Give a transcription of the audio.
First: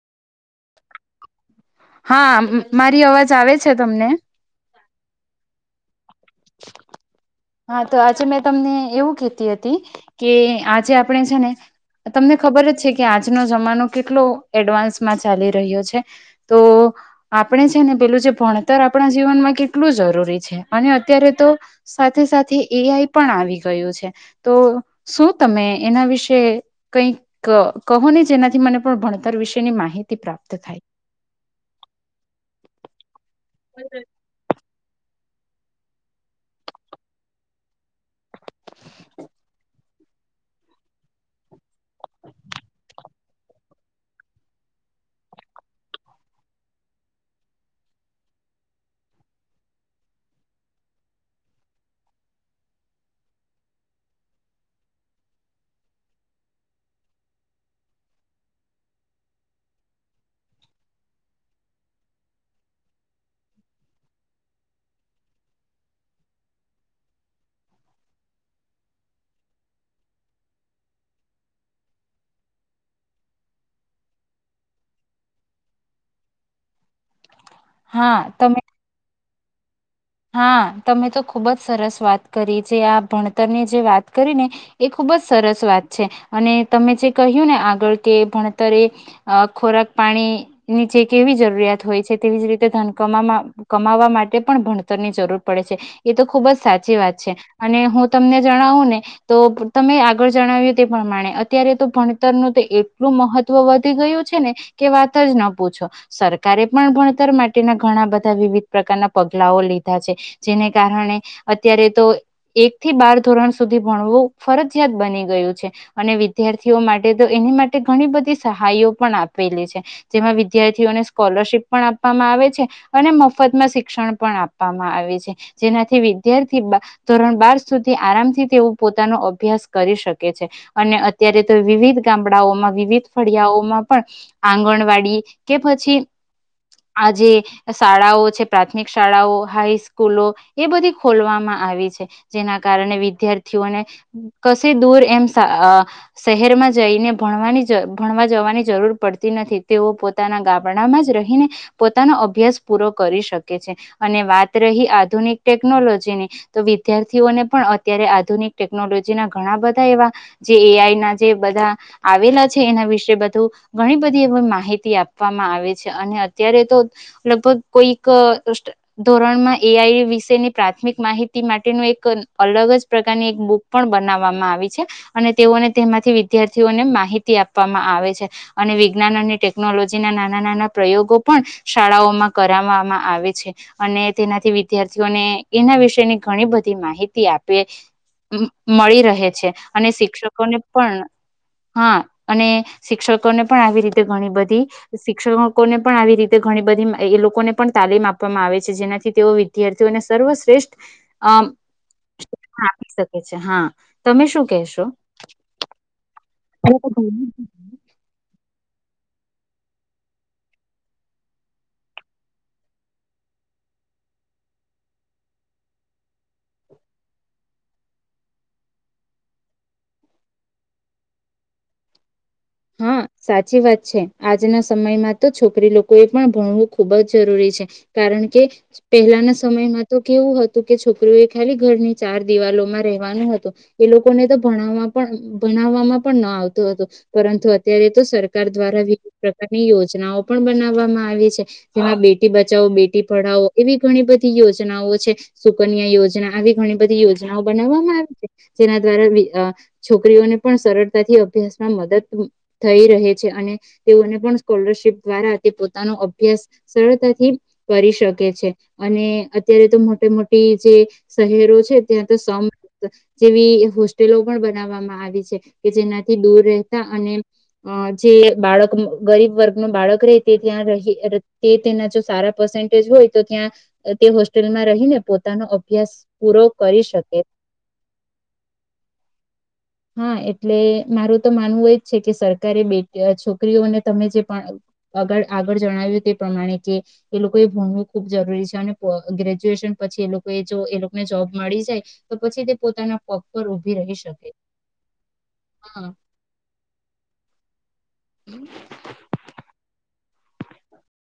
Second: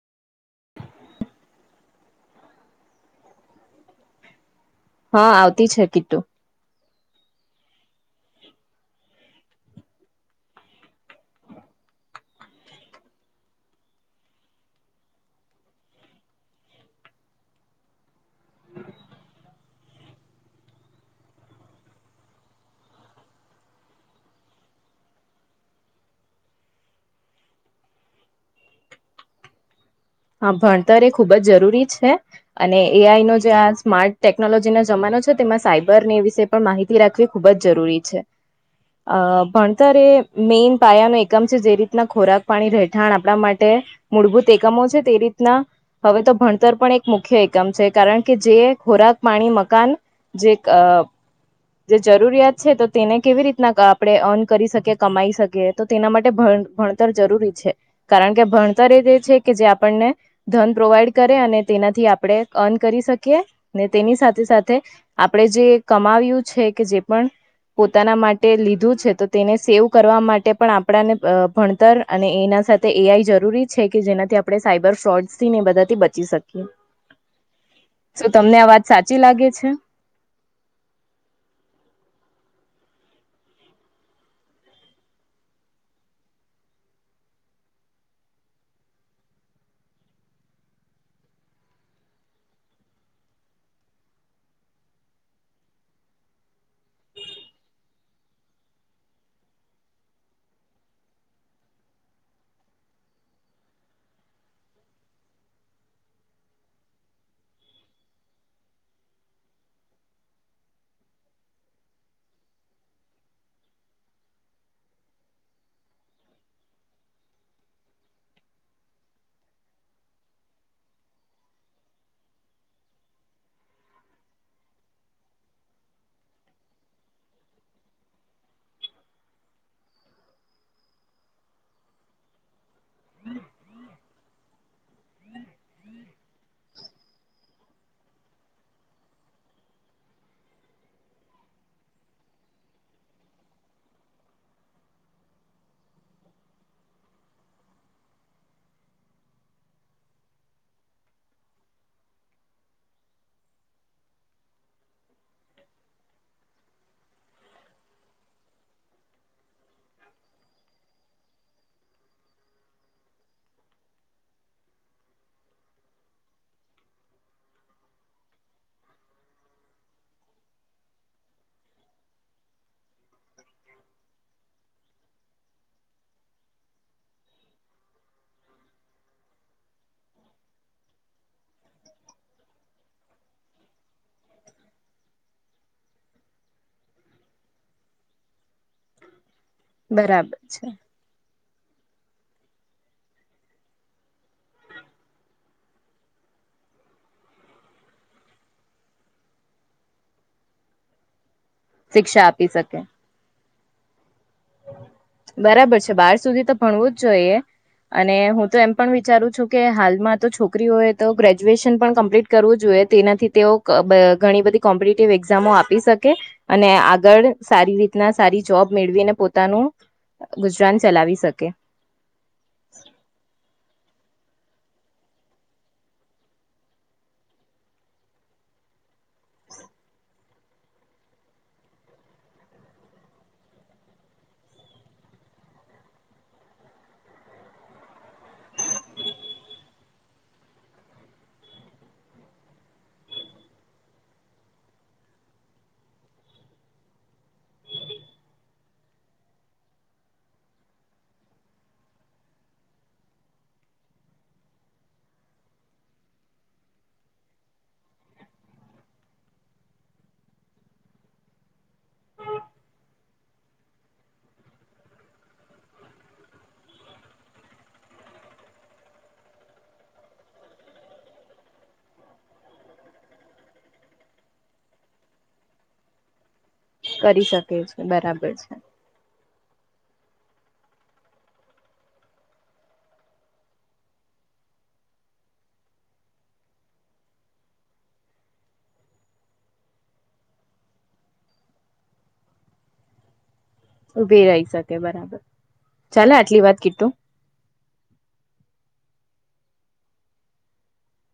હા મારી અવાજ આવે છે, તમને? હ આવતી છે, કીતુ હા તો આજે મેં તમને એવું કેતી હતી કે આજે આપણે છે, ને તમને ખબર જ છે, કે આજનો જમાનો કેટલો એડવાન્સમાં ચાલી રહ્યો છે. તો આપણે છે, ને પેલું જે ભણતર આપણા જીવનમાં કેટલું જરૂરી છે, અને અત્યારે તો સાથે સાથે એ આઈ પણ આવી ગયું છે, તો શું તમે એના વિશે કઈક કહો ને જેનાથી મને પણ ભણતર વિશેની માહિ હા ભણતર એ ખુબ જ જરૂરી છે, અને એ આઈ નો જે આ સ્મા ટેકનોલોજી ના જમાનો છે, તેમાં સાયબર ને એ વિશે પણ માહિતી રાખવી ખુબ જ જરૂરી છે, અ ભણ તર એ મેઇન પાયા ન એકમ છે, જે રીતના ખોરાક, પાણી, રહેઠાણ આપણા માટે મૂળભૂત એકમો છે, તે રીતના હવે તો ભણતર પણ એક મુખ્ય એકમ છે, કારણ કે જે ખોરાક, પાણી, મકાન જે અ જે જરૂરિયાત છે, તો તેને કેવી રીતના અ આપડે અન કરી શકીએ કમાઈ શકીએ? તો તેના માટે ભણ ભણતર જરૂરી છે, કારણ કે ભણતર એ તે છે, કે જે આ પણને ધન પ્રોવાઈડ કરે અને તેનાથી આપણે અન કરી શકીએ ને તેની સાથે સાથે આપણેે જે કમાવ્યું છે, કે જે પણ પોતાના માટે લીધું છે, તો તેને સેવ કરવા માટે પણ આપણાને અ ભણતર અને એના સાથે એઆઈ જરૂરી છે, કે જેનાથી આ પડે સાયબર ફ્રોડથીને બધાથી બચી શકીએ હા શુ તમે તમને આ વાત સાચી લાગે છે? હા તમે તો ખુબ જ સરસ વાત કરી જે આ ભણતરની જે વાત કરી ને એ ખૂબ જ સરસ વાત છે, અને તમે જે કહ્યું ને આગળ કે ભણતર એ અ ખોરાક પાણીની જે કેવી જરૂરિયાત હોય છે, તેવી જ રીતે ધન કમામા કમાવા માટે પણ ભણતરની જરૂર પડે છે. એ તો ખુબ જ સાચી વાત છે, અને હું તમને જણાવું ને તો તમે આગળ જણાવ્યું તે પ્રમાણે અત્યારે તો ભણતરનું તો એટલું મહ ત્વ વધી ગયું છે, ને કે વાત જ ન પૂછો સરકારે પણ ભણતર માટેના ઘણા બધા વિવિધ પ્રકારના પગલાઓ લી ધા છે, જેને કારણે અત્યારે તો એક થી બાર ધોરણ સુધી ભણવું ફરજિયાત બની ગયું છે. અને વિદ્યાર્થીઓ માટે તો એની માટે ઘણી બધી સહાયો પણ આપેલી છે. જેમાં વિદ્યાર્થીઓને સ્કોલરશીપ પણ આપવામાં આવે છે, અને મફતમાં શિક્ષણ પણ આ પામાં આવી છે, જેનાથી વિદ્યાર્થી બા ધોરણ બાર સુધી આરામથી તેઓ પોતાનો અભ્યાસ કરી શકે છે. અને અત્યારે તો વિવિધ ગામડાઓમાં વિવિધ ફળિયાઓમાં પણ આંગણવાડી કે પછી આજે શાળાઓ છે, પ્રાથમિક શાળાઓ હાઈસ્કૂલો એ બધી ખોલવામાં આવી છે, જેના કારણે વિદ્યાર્થીઓને કશે દૂર એમ સા અ શહેરમાં જઈને ભણવાની જ ભણવા જવાની જરૂર પડતી નથી તેઓ પો તાના ગામડામાં જ રહીને પોતાનો અભ્યાસ પૂરો કરી શકે છે, અને વા રહી આધુનિક ટેકનોલોજીને તો વિદ્યાર્થીઓને પણ અત્યારે આધુનિક ટેકનોલોજીના ઘણા બધા એવા જે એ આઈ ના જે બધા આવેલા છે, એના વિશે બધું ઘણી બધી એ માહિતી આપવામાં આવે છે, અને અત્યારે તો લગભગ કોઈક ધોરણમાં એ આઈ વિશેની પ્રાથમિક માહિતી માટેનું એક અલગ જ પ્રકારની એક બુ પણ બનાવવામાં આવી છે અને તેઓને તેમાંથી વિદ્યાર્થીઓને માહિતી આપવામાં આવે છે અને વિજ્ઞાન અને ટેકનોલોજી ના નાના નાના પ્રયોગો પણ શાળાઓમાં કરાવવામાં આવે છે અને તેનાથી વિદ્યાર્થીઓને એના વિષની ઘણી બધી માહિતી આપે મળી રહે છે અને બરાબર શિક્ષકોને છે પણ હા અને શિક્ષકોને પણ આવી રીતે ઘણી બધી શિક્ષકો ને પણ આવી રીતે ઘણી બધી એ લોકોને પણ તાલીમ આપવામાં આવે છે જેનાથી તેઓ વિદ્યાર્થીઓને સર્વશ્રેષ્ઠ અ શિક્ષા આપી શકે હા તમે શું કેશો બરાબર છે બાર સુધી તો ભણવું જ જોઈએ અને હું તો એમ પણ વિચારું છું કે હાલમાં તો છોકરીઓ એ તો ગ્રેજ્યુએશન પણ કમ્પ્લીટ કરવું જોઈએ તેનાથી તેઓ ઘણી બધી કોમ્પિટટિવ એક્ઝામો આપી શકે અને આગળ સારી રીતના સારી જોબ મેળવીને પોતાનું ગુજરાન ચલાવી શકે હ [inaudible] હા સાચી વાત છે આજના સમયમાં તો છોકરી લોકો એ પણ ભણવું ખૂબ જ જરૂરી છે કારણ કે પહેલાના સમયમાં તો કેવું હતું કે છોકરી એ ખાલી ઘરની ચાર દિવાલોમાં રહેવાનું હતું એ લોકોને તો ભણાવવામાં પણ ભણાવવામાં પણ ન આવતું હતું પરંતુ અત્યારે તો સરકાર દ્વારા વિવિધ પ્રકારની યોજનાઓ પણ બનાવવામાં આવી છે જેમાં બેટી બચાવો બેટી પઢાવો એવી ઘણી બધી યોજનાઓ છે સુકન્યા યોજના આવી ઘણી બધી યોજનાઓ બનાવવામાં આવી છે જેના દ્વારા છોકરીઓને પણ સરળતાથી અભ્યાસ માં મદદ થઈ રહે છે અને તેઓને પણ સ્કોલરશીપ દ્વારા તે પોતાનો અભ્યાસ સરળતાથી કરી શકે છે અને અત્યારે તો મોટે મોટી જે શહેરો છે ત્યાં તો સમ જેવી હોસ્ટેલો પણ બનાવ આવી છે કે જેનાથી દૂર રહેતા અને અ જે બાળક ગરીબ વર્ગ ન બાળક રહે તે ત્યાં ર તે તેના જો સારા પેજ હોય તો ત્યાં તે હોસ્ટેલમાં રહીને પોતાનો અભ્યાસ પૂરો કરી શકે છે બરાબર છે હા એટલે મારું તો માનવું એ છે કે સરકારે બે છોકરીઓને તમે જે પણ આગળ આગળ જણાવ્યું તે પ્રમાણે કે એ લોકોએ ભૂણવું ખૂબ જરૂરી છે અને ગ્રેજ્યુએશન પછી એ લોકો જો એ લોકોને જોબ મળી જાય તો પછી તે પોતાના પ રોભી રહે ઉભી રહી શકે બરાબર ચાલે આટલી વાત કીટું હમ